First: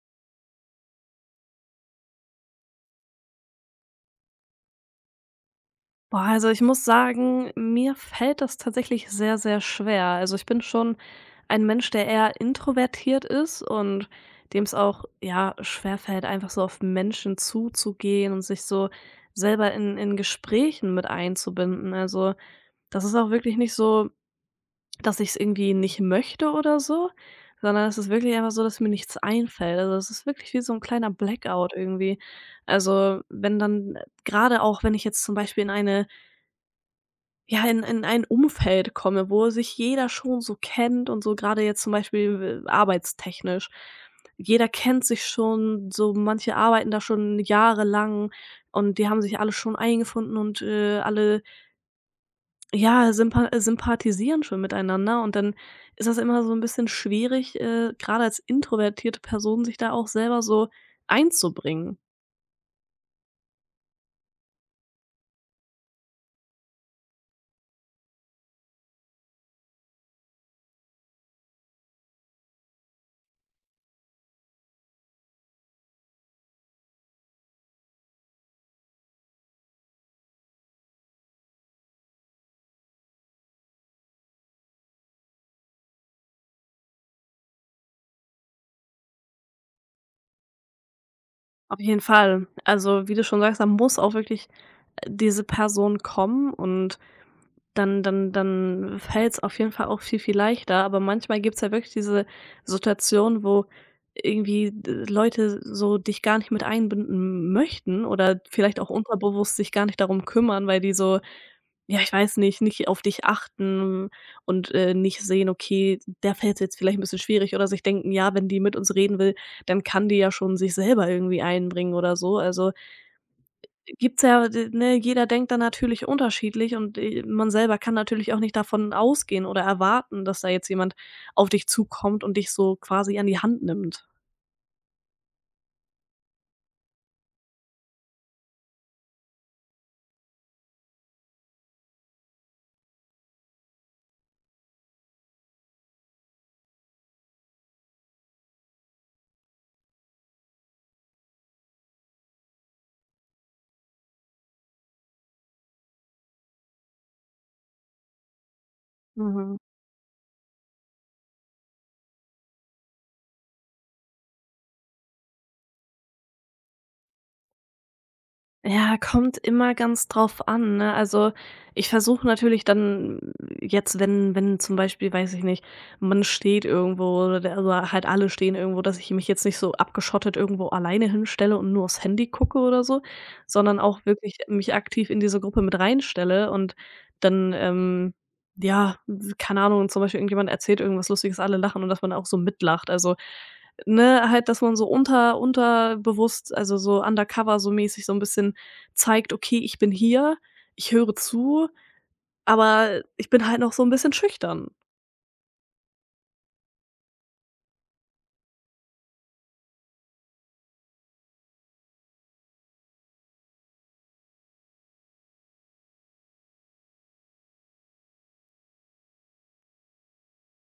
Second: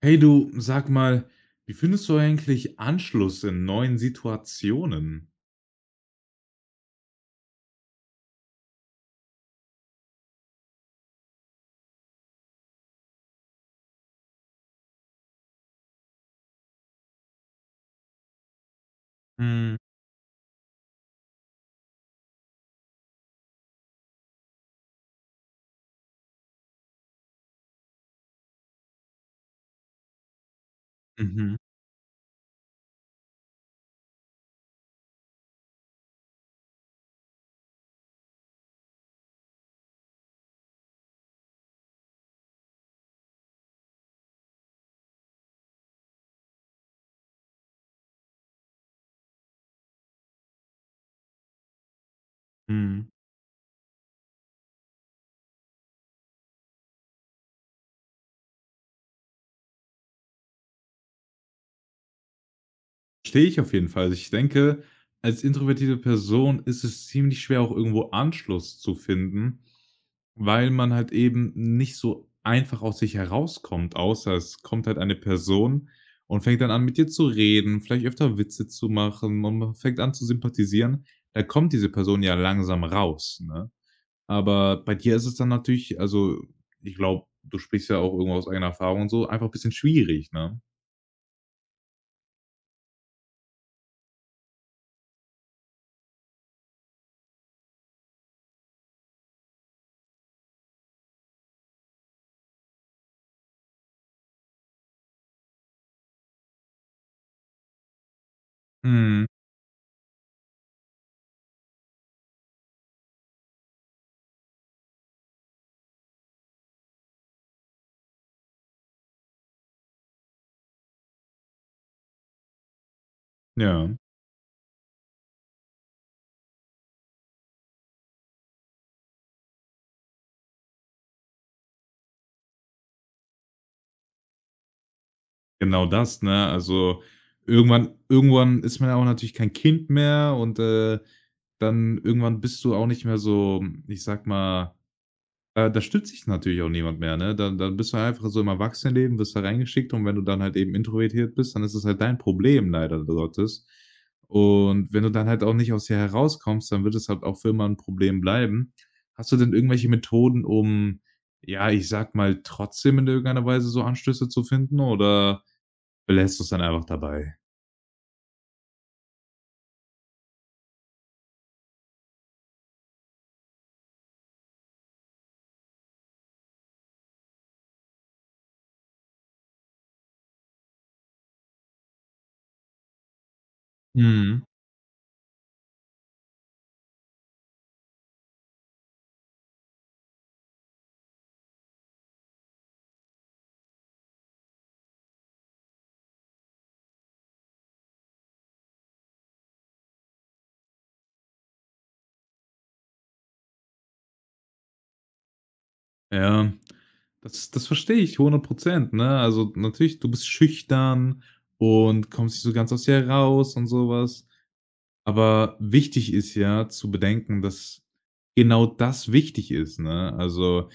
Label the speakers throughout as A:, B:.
A: Hey du, sag mal, wie findest du eigentlich Anschluss in neuen Situationen?
B: Boah, also ich muss sagen, mir fällt das tatsächlich sehr, sehr schwer. Also ich bin schon ein Mensch, der eher introvertiert ist und dem es auch, ja, schwer fällt, einfach so auf Menschen zuzugehen und sich so selber
A: Mhm.
B: in Gesprächen mit einzubinden. Also das ist auch wirklich nicht so, dass ich es irgendwie nicht möchte oder so, sondern es ist wirklich einfach so, dass mir nichts einfällt. Also es ist wirklich wie so ein kleiner
A: Mhm.
B: Blackout irgendwie. Also wenn dann, gerade auch wenn ich jetzt zum Beispiel in ein Umfeld komme, wo sich jeder schon so kennt und so gerade jetzt zum Beispiel w arbeitstechnisch. Jeder kennt sich schon, so manche arbeiten da schon jahrelang und die haben sich alle schon eingefunden und, alle,
A: Mhm.
B: ja, sympathisieren schon miteinander und dann ist das immer so ein bisschen schwierig, grade als introvertierte Person sich da auch selber so einzubringen.
A: Verstehe ich auf jeden Fall. Also, ich denke, als introvertierte Person ist es ziemlich schwer, auch irgendwo Anschluss zu finden, weil man halt eben nicht so einfach aus sich herauskommt, außer es kommt halt eine Person und fängt dann an, mit dir zu reden, vielleicht öfter Witze zu machen und man fängt an zu sympathisieren. Da kommt diese Person ja langsam raus, ne? Aber bei dir ist es dann natürlich also, ich glaube, du sprichst ja auch irgendwo aus eigener Erfahrung und so, einfach ein bisschen schwierig, ne?
B: Auf jeden Fall. Also, wie du schon sagst, da muss auch wirklich, diese Person kommen und dann fällt es auf jeden Fall auch viel, viel leichter. Aber manchmal gibt's ja wirklich diese Situation, wo irgendwie d Leute so dich gar nicht mit einbinden möchten oder vielleicht auch
A: Mhm.
B: unterbewusst sich gar nicht darum kümmern, weil die so, ja, ich weiß nicht, nicht auf dich achten und, nicht sehen: „Okay, der fällt jetzt vielleicht ein bisschen schwierig." Oder sich denken: „Ja, wenn die mit uns reden will, dann kann die ja schon sich selber irgendwie einbringen" oder so. Also
A: Ja,
B: gibt's ja d ne, jeder denkt da natürlich unterschiedlich und, man selber kann natürlich auch nicht davon ausgehen oder erwarten, dass da jetzt jemand auf dich zukommt und dich so quasi an die Hand nimmt.
A: genau das, ne? Also, irgendwann ist man ja auch natürlich kein Kind mehr und, dann irgendwann bist du auch nicht mehr so, ich sag mal. Da stützt sich natürlich auch niemand mehr, ne? Dann bist du halt einfach so im Erwachsenenleben, wirst da reingeschickt und wenn du dann halt eben introvertiert bist, dann ist es halt dein Problem leider Gottes. Und wenn du dann halt auch nicht aus dir herauskommst, dann wird es halt auch für immer ein Problem bleiben. Hast du denn
B: Mhm.
A: irgendwelche Methoden, um, ja, ich sag mal, trotzdem in irgendeiner Weise so Anstöße zu finden, oder belässt du es dann einfach dabei?
B: Ja, kommt immer ganz drauf an, ne? Also, ich versuche natürlich dann jetzt, wenn zum Beispiel, weiß ich nicht, man steht irgendwo oder der oder halt alle stehen irgendwo, dass ich mich jetzt nicht so abgeschottet irgendwo alleine hinstelle und nur aufs Handy gucke oder so, sondern auch wirklich
A: Mhm.
B: mich aktiv in diese Gruppe mit reinstelle und dann, ja, keine Ahnung, zum Beispiel irgendjemand erzählt irgendwas Lustiges, alle lachen und dass man auch so mitlacht. Also, ne, halt, dass man so unterbewusst, also so undercover so mäßig so ein bisschen zeigt: „Okay, ich bin hier, ich höre zu, aber ich bin halt noch so ein bisschen schüchtern."
A: Ja, das verstehe ich 100%, ne? Also, natürlich, du bist schüchtern und kommst nicht so ganz aus dir raus und sowas. Aber wichtig ist ja zu bedenken, dass genau das wichtig ist, ne? Also,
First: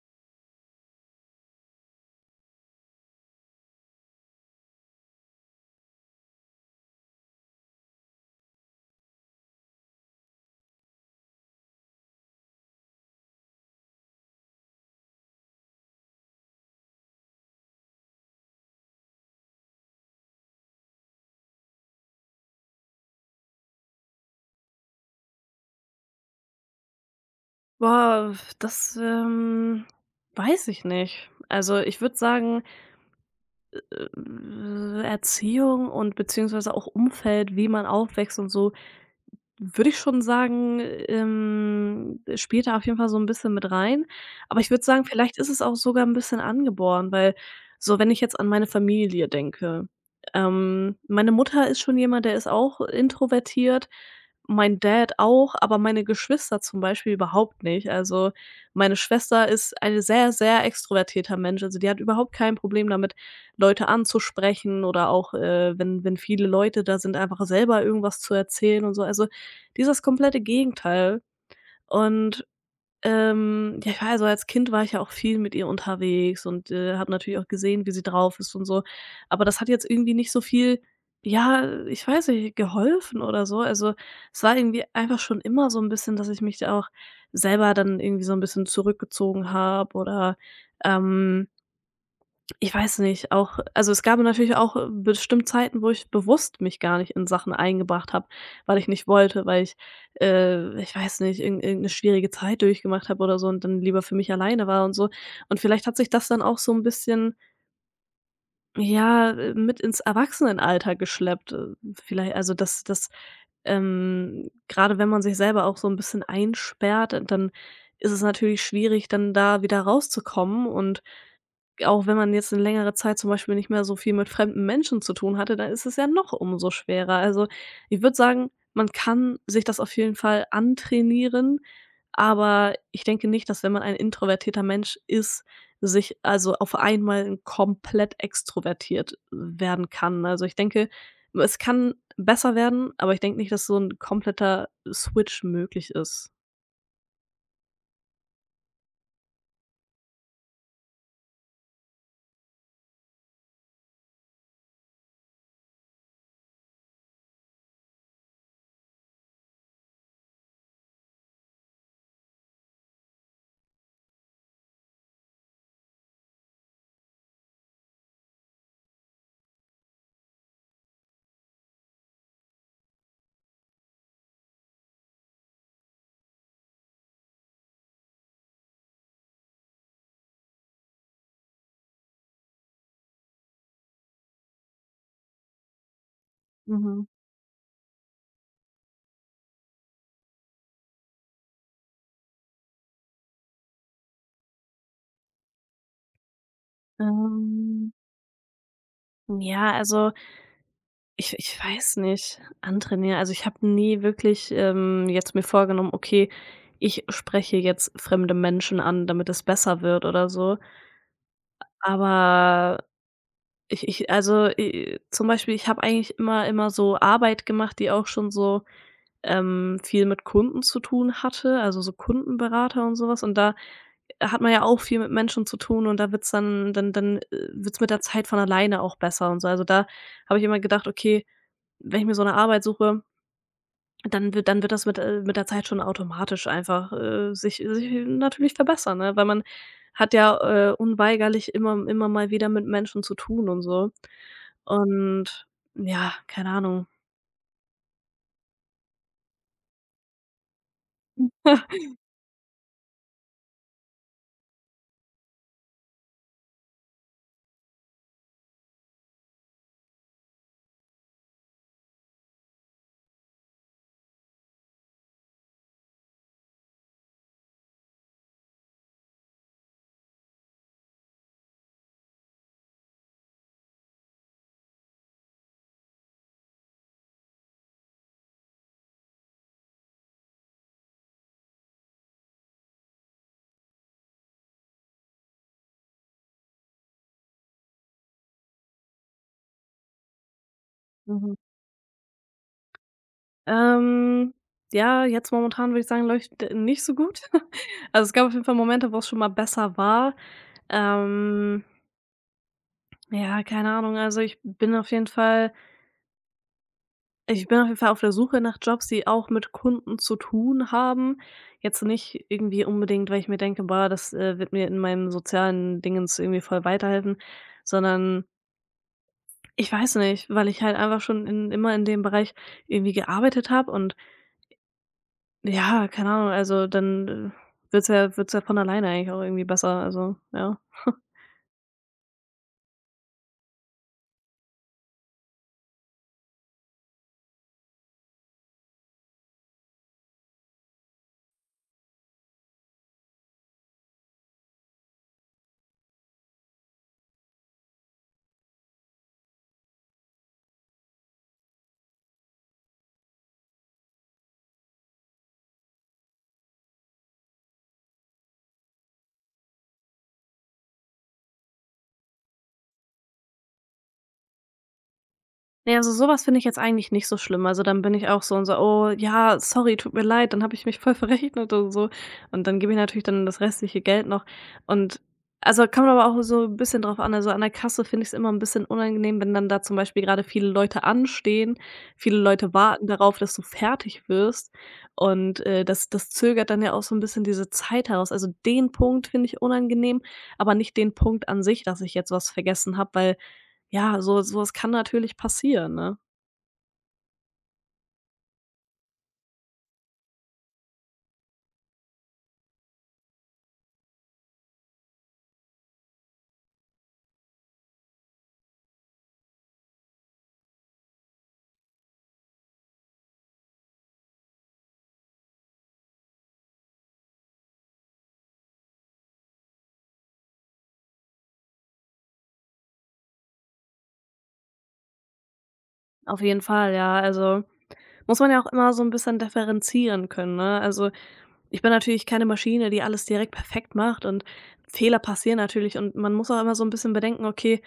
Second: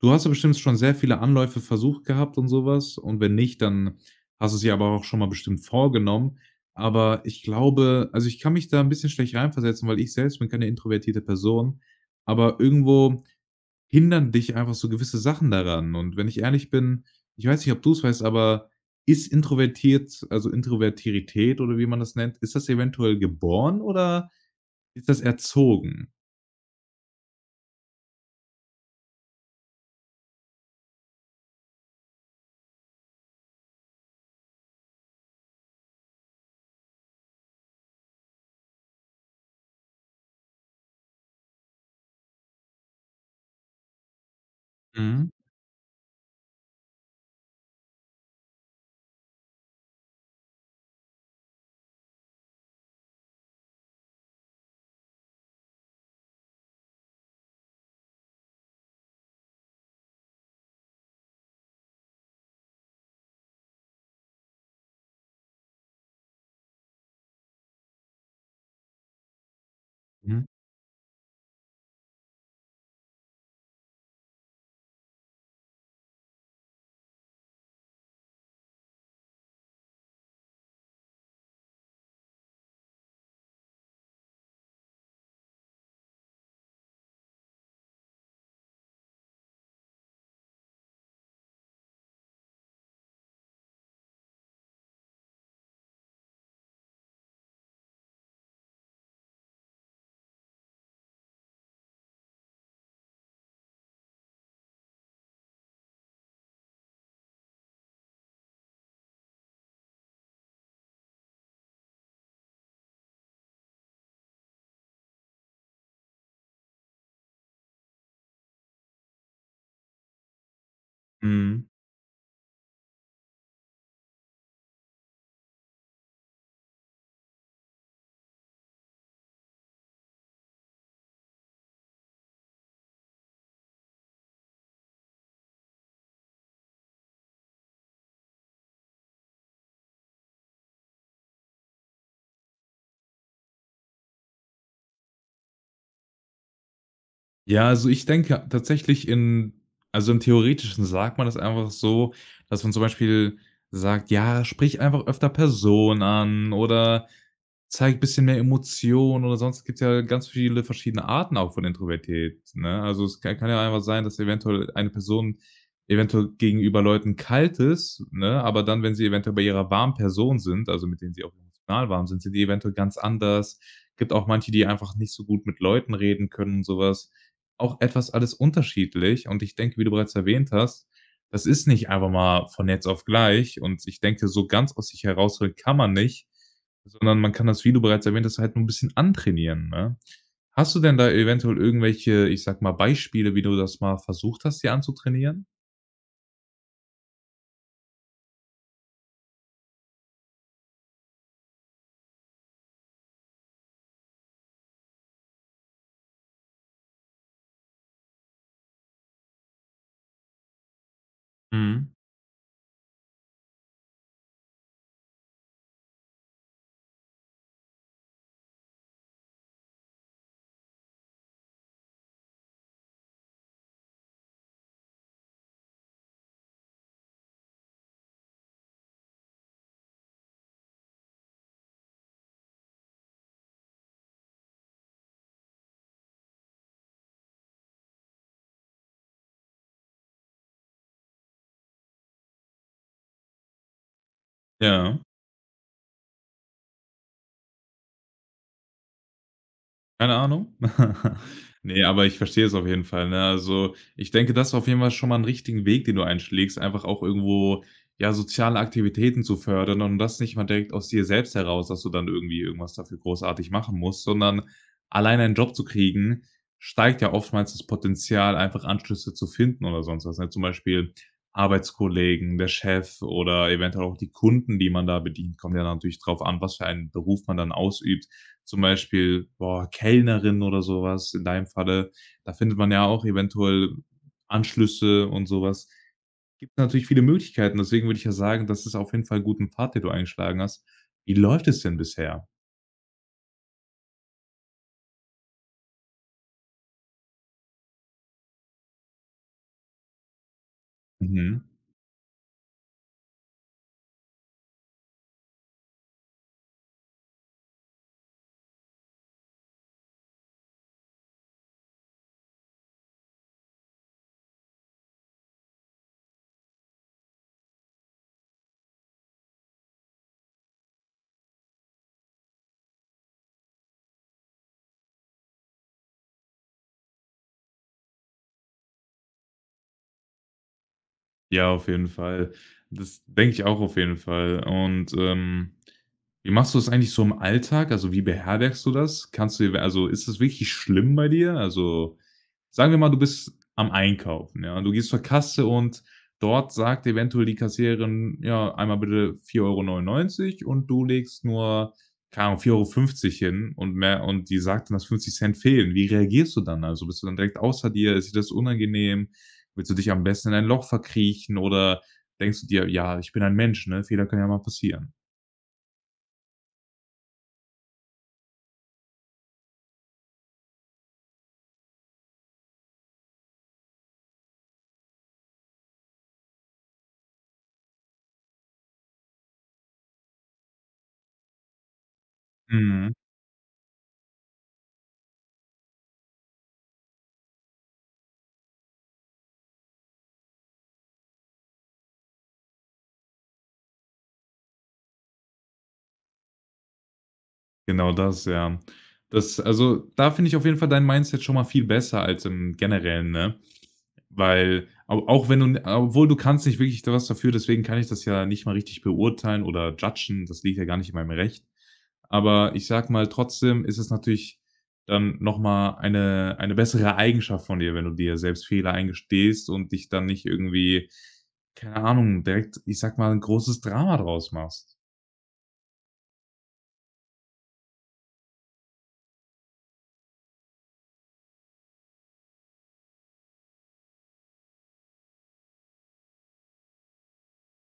A: du hast ja bestimmt schon sehr viele Anläufe versucht gehabt und sowas, und wenn nicht, dann hast du es ja aber auch schon mal bestimmt vorgenommen. Aber ich glaube also, ich kann mich da ein bisschen schlecht reinversetzen, weil ich selbst bin keine introvertierte Person, aber irgendwo hindern dich einfach so gewisse Sachen daran. Und wenn ich ehrlich bin, ich weiß nicht, ob du es weißt, aber ist introvertiert, also Introvertirität oder wie man das nennt, ist das eventuell geboren oder ist das erzogen?
B: Boah, das weiß ich nicht. Also, ich würde sagen, Erziehung und beziehungsweise auch Umfeld, wie man aufwächst und so würde ich schon sagen, spielt da auf jeden Fall so ein bisschen mit rein. Aber ich würde sagen,
A: Mhm,
B: vielleicht ist es auch sogar ein bisschen angeboren, weil so, wenn ich jetzt an meine Familie denke, meine Mutter ist schon jemand, der ist auch introvertiert, mein Dad auch, aber meine Geschwister zum Beispiel überhaupt nicht. Also, meine Schwester ist eine sehr, sehr extrovertierter Mensch. Also, die hat überhaupt kein Problem damit, Leute anzusprechen oder auch, wenn viele Leute da sind, einfach selber irgendwas zu erzählen und so. Also, dieses komplette
A: mhm.
B: Gegenteil. Und, ja, ich war ja so als Kind war ich ja auch viel mit ihr unterwegs und, habe natürlich auch gesehen, wie sie drauf ist und so. Aber das hat jetzt irgendwie nicht so viel, ja, ich weiß nicht, geholfen oder so. Also, es war irgendwie einfach schon immer so ein bisschen, dass ich mich da auch selber dann irgendwie so ein bisschen zurückgezogen habe oder, ähm ich weiß nicht, auch also, es gab natürlich auch bestimmt Zeiten, wo ich bewusst mich gar nicht in Sachen eingebracht habe, weil ich nicht wollte, weil ich, ich weiß nicht, irgend 'ne schwierige Zeit durchgemacht habe oder so und dann lieber für mich alleine war und so. Und vielleicht hat sich das dann auch so ein bisschen, ja, mit ins Erwachsenenalter geschleppt. Vielei also, dass das grade wenn man sich selber auch so ein bisschen einsperrt, dann ist es natürlich schwierig, dann da wieder rauszukommen und
A: Mhm.
B: auch wenn man jetzt eine längere Zeit zum Beispiel nicht mehr so viel mit fremden Menschen zu tun hatte, dann ist es ja noch umso schwerer. Also, ich würde sagen, man kann sich das auf jeden Fall antrainieren, aber ich denke nicht, dass wenn man ein introvertierter Mensch ist, sich also auf einmal komplett extrovertiert werden kann. Also, ich denke, es kann besser werden, aber ich denke nicht, dass so ein kompletter Switch möglich ist.
A: Ja, also ich denke tatsächlich, in also im Theoretischen sagt man das einfach so, dass man zum Beispiel sagt: „Ja, sprich einfach öfter Personen an“ oder zeig bisschen mehr Emotionen, oder sonst gibt's ja ganz viele verschiedene Arten auch von Introvertiert, ne? Also, es ka kann ja einfach sein, dass eventuell eine Person eventuell gegenüber Leuten kalt ist, ne, aber dann, wenn sie eventuell bei ihrer warmen Person sind, also, mit denen sie auch emotional warm sind, sind die eventuell ganz anders. Gibt auch manche, die einfach nicht so gut mit Leuten reden können und sowas. Auch etwas alles unterschiedlich, und ich denke, wie du bereits erwähnt hast, das ist nicht einfach mal von jetzt auf gleich und ich denke, so ganz aus sich herausholen kann man nicht.
B: Mhm.
A: Sondern man kann das, wie du bereits erwähnt hast, halt nur ein bisschen antrainieren, ne? Hast du denn da eventuell irgendwelche, ich sag mal, Beispiele, wie du das mal versucht hast, dir anzutrainieren?
B: Ähm, ja, also ich weiß nicht, antrainieren. Also, ich habe nie wirklich, jetzt mir vorgenommen: „Okay, ich spreche jetzt fremde Menschen an, damit es besser wird", oder so.
A: Mhm.
B: Aber ich also, zum Beispiel, ich habe eigentlich immer so Arbeit gemacht, die auch schon so viel mit Kunden zu tun hatte, also so Kundenberater und sowas. Und da hat man ja auch viel mit Menschen zu tun und da wird's dann, wird's mit der Zeit von alleine auch besser und so. Also, da habe ich immer gedacht: „Okay, wenn ich mir so eine Arbeit suche, dann wird das mit der Zeit schon automatisch einfach, sich natürlich verbessern", ne? Weil man hat ja, unweigerlich immer mal wieder mit Menschen zu tun und so.
A: Ja.
B: Und ja, keine Ahnung.
A: Keine Ahnung. Ne, aber ich verstehe es auf jeden Fall, ne? Also, ich denke, das ist auf jeden Fall schon mal einen richtigen Weg, den du einschlägst, einfach auch irgendwo, ja, soziale Aktivitäten zu fördern und das nicht mal direkt aus dir selbst heraus, dass du dann irgendwie irgendwas dafür großartig machen musst, sondern allein einen Job zu kriegen, steigt ja oftmals das Potenzial, einfach Anschlüsse zu finden oder sonst was, ne? Zum Beispiel Arbeitskollegen, der Chef oder eventuell auch die Kunden, die man da bedient, kommt ja natürlich drauf an, was für einen Beruf man dann ausübt. Zum Beispiel, boah, Kellnerin oder sowas in deinem Falle. Da findet man ja auch eventuell Anschlüsse und sowas. Gibt natürlich viele Möglichkeiten, deswegen würde ich ja sagen, das ist auf jeden Fall 'n guten Pfad, den du eingeschlagen hast. Wie
B: Mhm.
A: läuft es denn bisher?
B: Ähm, ja, jetzt momentan würde ich sagen, läuft nicht so gut. Also, es gab auf jeden Fall Momente, wo es schon mal besser war.
A: Mhm.
B: Ähm, ja, keine Ahnung, also, ich bin auf jeden Fall ich bin auf jeden Fall auf der Suche nach Jobs, die auch mit Kunden zu tun haben. Jetzt nicht irgendwie unbedingt, weil ich mir denke: „Boah, das, wird mir in meinem sozialen Dingens irgendwie voll weiterhelfen", sondern ich weiß nicht, weil ich halt einfach schon in immer in dem Bereich irgendwie gearbeitet habe und ja, keine Ahnung, also dann, wird's ja von alleine eigentlich auch irgendwie besser, also ja.
A: Ja, auf jeden Fall. Das denke ich auch auf jeden Fall. Und, wie machst du das eigentlich so im Alltag? Also, wie beherbergst du das? Kannst du, also, ist das wirklich schlimm bei dir? Also, sagen wir mal, du bist am Einkaufen, ja? Du gehst zur Kasse und dort sagt eventuell die Kassiererin: „Ja, einmal bitte 4,99 €“, und du legst nur, keine Ahnung, 4,50 € hin und mehr, und die sagt dann, dass 50 Cent fehlen. Wie reagierst du dann? Also, bist du dann direkt außer dir? Ist dir das unangenehm? Willst du dich am besten in ein Loch verkriechen oder denkst du dir: „Ja, ich bin ein Mensch, ne? Fehler können ja mal passieren.“
B: Ne, also sowas finde ich jetzt eigentlich nicht so schlimm. Also, dann bin ich auch so und so: „Oh ja, sorry, tut mir leid, dann habe ich mich voll verrechnet und so." Und dann gebe ich natürlich dann das restliche Geld noch und also, kommt aber auch so ein bisschen drauf an. Also, an der Kasse finde ich es immer ein bisschen unangenehm, wenn dann da zum Beispiel gerade viele Leute anstehen, viele Leute warten
A: Mhm.
B: darauf, dass du fertig wirst und, das zögert dann ja auch so ein bisschen diese Zeit heraus. Also, den Punkt finde ich unangenehm, aber nicht den Punkt an sich, dass ich jetzt was vergessen habe, weil ja, so was kann natürlich passieren, ne?
A: Genau das, ja. Das, also, da finde ich auf jeden Fall dein Mindset schon mal viel besser als im Generellen, ne? Weil au auch wenn du, obwohl du kannst nicht wirklich da was dafür, deswegen kann ich das ja nicht mal richtig beurteilen oder judgen, das liegt ja gar nicht in meinem Recht. Aber ich sag mal, trotzdem ist es natürlich dann noch mal eine bessere Eigenschaft von dir, wenn du dir selbst Fehler eingestehst und dich dann nicht irgendwie, keine Ahnung, direkt, ich sag mal, ein großes Drama draus machst.
B: Auf jeden Fall, ja. Also, muss man ja auch immer so 'n bisschen differenzieren können, ne? Also, ich bin natürlich keine Maschine, die alles direkt perfekt macht und Fehler passieren natürlich und man muss auch immer so 'n bisschen bedenken: „Okay,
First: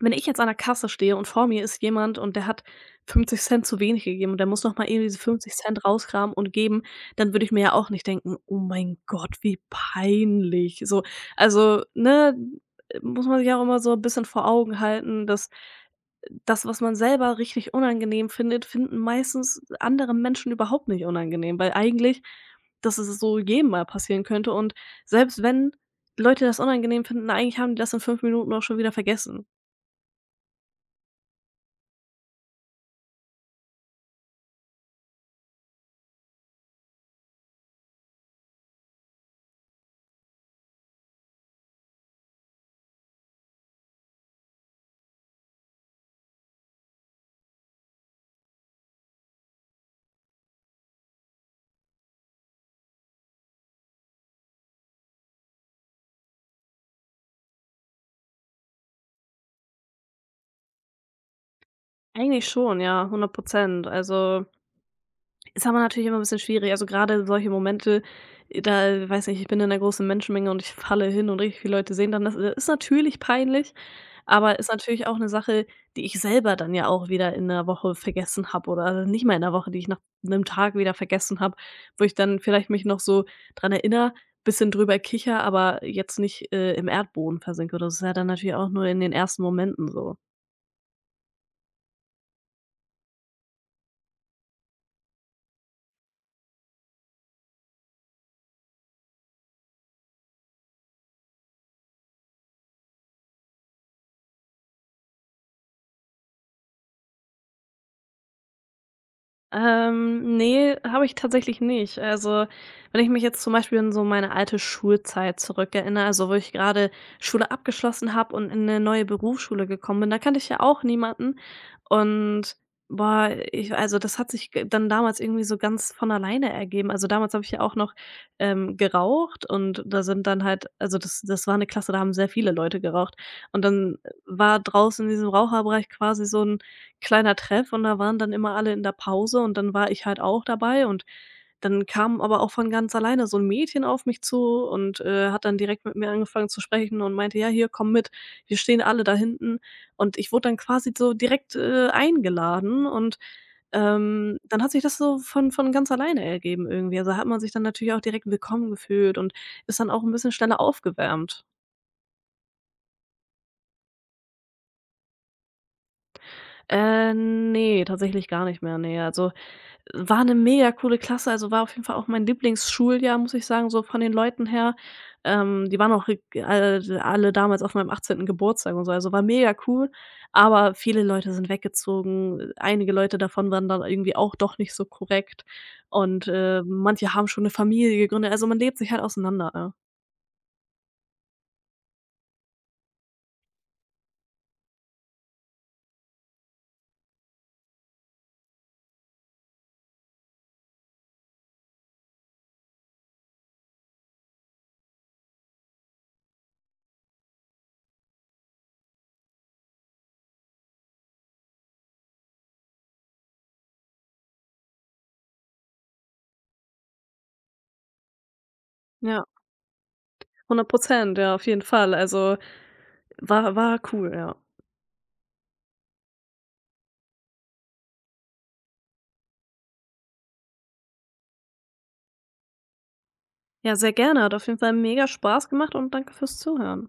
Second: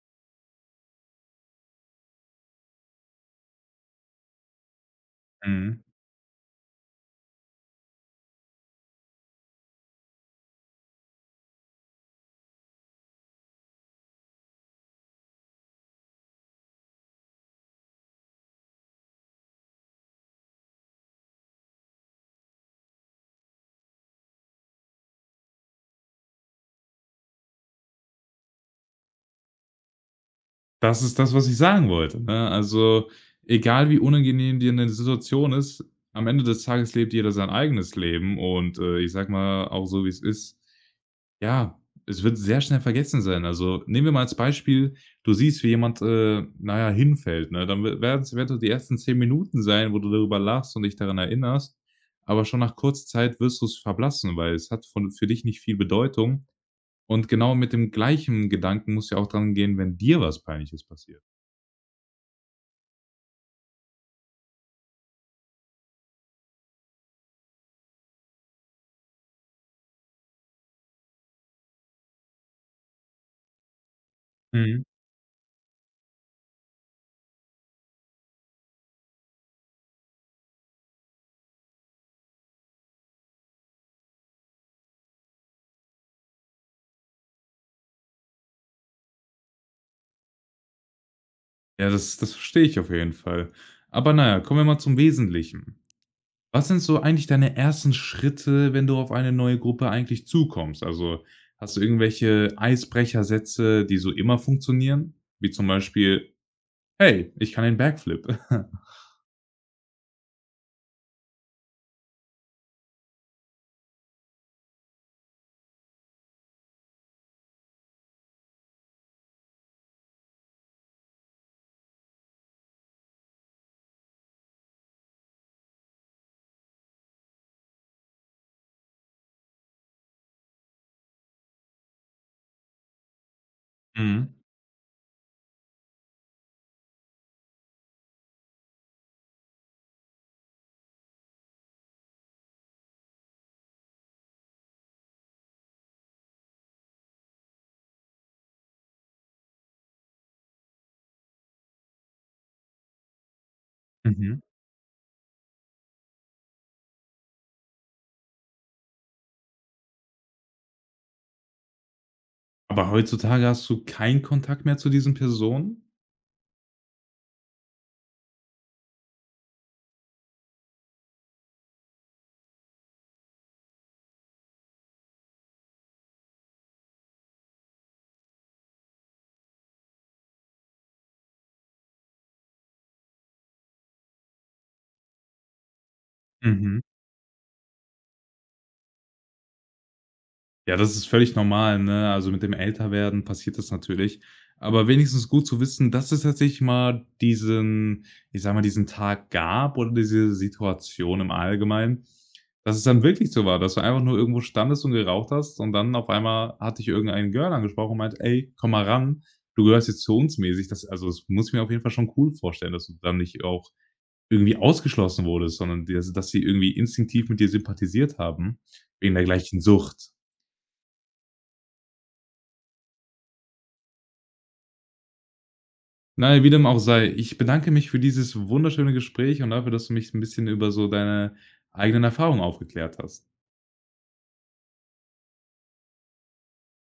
B: wenn ich jetzt an der Kasse stehe und vor mir ist jemand und der hat 50 zu wenig gegeben und der muss noch mal eben diese 50
A: Mhm.
B: rauskramen und geben", dann würde ich mir ja auch nicht denken: „Oh mein Gott, wie peinlich", so. Also, ne, muss man sich auch immer so 'n bisschen vor Augen halten, dass das, was man selber richtig unangenehm findet, finden meistens andere Menschen überhaupt nicht unangenehm, weil eigentlich dass es so jedem mal passieren könnte und selbst wenn Leute das unangenehm finden, eigentlich haben die das in 5 Minuten auch schon wieder vergessen.
A: Das ist das, was ich sagen wollte, ne? Also, egal wie unangenehm dir 'ne Situation ist, am Ende des Tages lebt jeder sein eigenes Leben und, ich sage mal auch so, wie's ist, ja, es wird sehr schnell vergessen sein. Also, nehmen wir mal als Beispiel, du siehst, wie jemand, na ja, hinfällt, ne? Dann we werden's eventuell die ersten 10 Minuten sein, wo du darüber lachst und dich daran erinnerst, aber schon nach kurzer Zeit wirst du's verblassen, weil es hat von für dich nicht viel Bedeutung, und genau mit dem gleichen Gedanken musst du ja auch dran gehen, wenn dir was Peinliches passiert.
B: Eigentlich schon, ja, 100%. Also, ist aber natürlich immer ein bisschen schwierig. Also, gerade solche Momente, da weiß nicht, ich bin in einer großen Menschenmenge und ich falle hin und richtig viele Leute sehen dann das, ist natürlich peinlich, aber ist
A: Mhm.
B: natürlich auch eine Sache, die ich selber dann ja auch wieder in der Woche vergessen habe oder also, nicht mal in der Woche, die ich nach einem Tag wieder vergessen habe, wo ich dann vielleicht mich noch so dran erinnere, bisschen drüber kicher, aber jetzt nicht, im Erdboden versinke oder so. Das ist ja dann natürlich auch nur in den ersten Momenten so.
A: Ja, das verstehe ich auf jeden Fall. Aber naja, kommen wir mal zum Wesentlichen. Was sind so eigentlich deine ersten Schritte, wenn du auf eine neue Gruppe eigentlich zukommst? Also, hast du irgendwelche Eisbrechersätze, die so immer funktionieren? Wie zum Beispiel: „Hey, ich kann den Backflip.“
B: Ne, habe ich tatsächlich nicht. Also, wenn ich mich jetzt zum Beispiel an so meine alte Schulzeit zurückerinnere, also, wo ich gerade Schule abgeschlossen habe und in eine neue Berufsschule gekommen bin, da kannte ich ja auch niemanden. Und, boah, ich also, das hat sich g dann damals irgendwie so ganz von alleine ergeben. Also, damals habe ich ja auch noch, geraucht und da sind dann halt also, das war eine Klasse, da haben sehr viele Leute geraucht. Und dann
A: Mhm,
B: war draußen in diesem Raucherbereich quasi so ein kleiner Treff und da waren dann immer alle in der Pause und dann war ich halt auch dabei und dann kam aber auch von ganz alleine so ein Mädchen auf mich zu und, hat dann direkt mit mir angefangen zu sprechen und meinte: „Ja, hier, komm mit, wir stehen alle da hinten." Und ich wurde dann quasi so direkt, eingeladen und,
A: mhm.
B: dann hat sich das so von ganz alleine ergeben irgendwie. Also, hat man sich dann natürlich auch direkt willkommen gefühlt und ist dann auch ein bisschen schneller aufgewärmt.
A: Aber heutzutage hast du keinen Kontakt mehr zu diesen Personen?
B: Ne, tatsächlich gar nicht mehr, ne. Also war 'ne mega coole Klasse, also, war auf jeden Fall auch mein Lieblingsschuljahr, muss ich sagen, so von den Leuten her. Die waren auch ri alle damals auf meinem 18. Geburtstag und so, also, war mega cool, aber viele Leute sind weggezogen. Einige Leute davon waren dann irgendwie auch doch nicht so korrekt und,
A: Mhm.
B: manche haben schon 'ne Familie gegründet. Also, man lebt sich halt auseinander, ja.
A: Ja, das ist völlig normal, ne? Also, mit dem Älterwerden passiert das natürlich. Aber wenigstens gut zu wissen, dass es tatsächlich mal diesen, ich sage mal, diesen Tag gab oder diese Situation im Allgemeinen, dass es dann wirklich so war, dass du einfach nur irgendwo standest und geraucht hast und dann auf einmal hat dich irgendein Girl angesprochen und meinte: „Ey, komm mal ran, du gehörst jetzt zu uns“, mäßig. Das, also, das muss ich mir auf jeden Fall schon cool vorstellen, dass du dann nicht auch irgendwie ausgeschlossen wurdest, sondern dir, dass sie irgendwie instinktiv mit dir sympathisiert haben wegen der
B: Ja,
A: gleichen Sucht.
B: 100%, ja, auf jeden Fall. Also, war cool, ja.
A: Na ja, wie dem auch sei, ich bedanke mich für dieses wunderschöne Gespräch und dafür, dass du mich ein bisschen über so deine eigenen Erfahrungen aufgeklärt hast.
B: Ja, sehr gerne, hat auf jeden Fall mega Spaß gemacht und danke fürs Zuhören.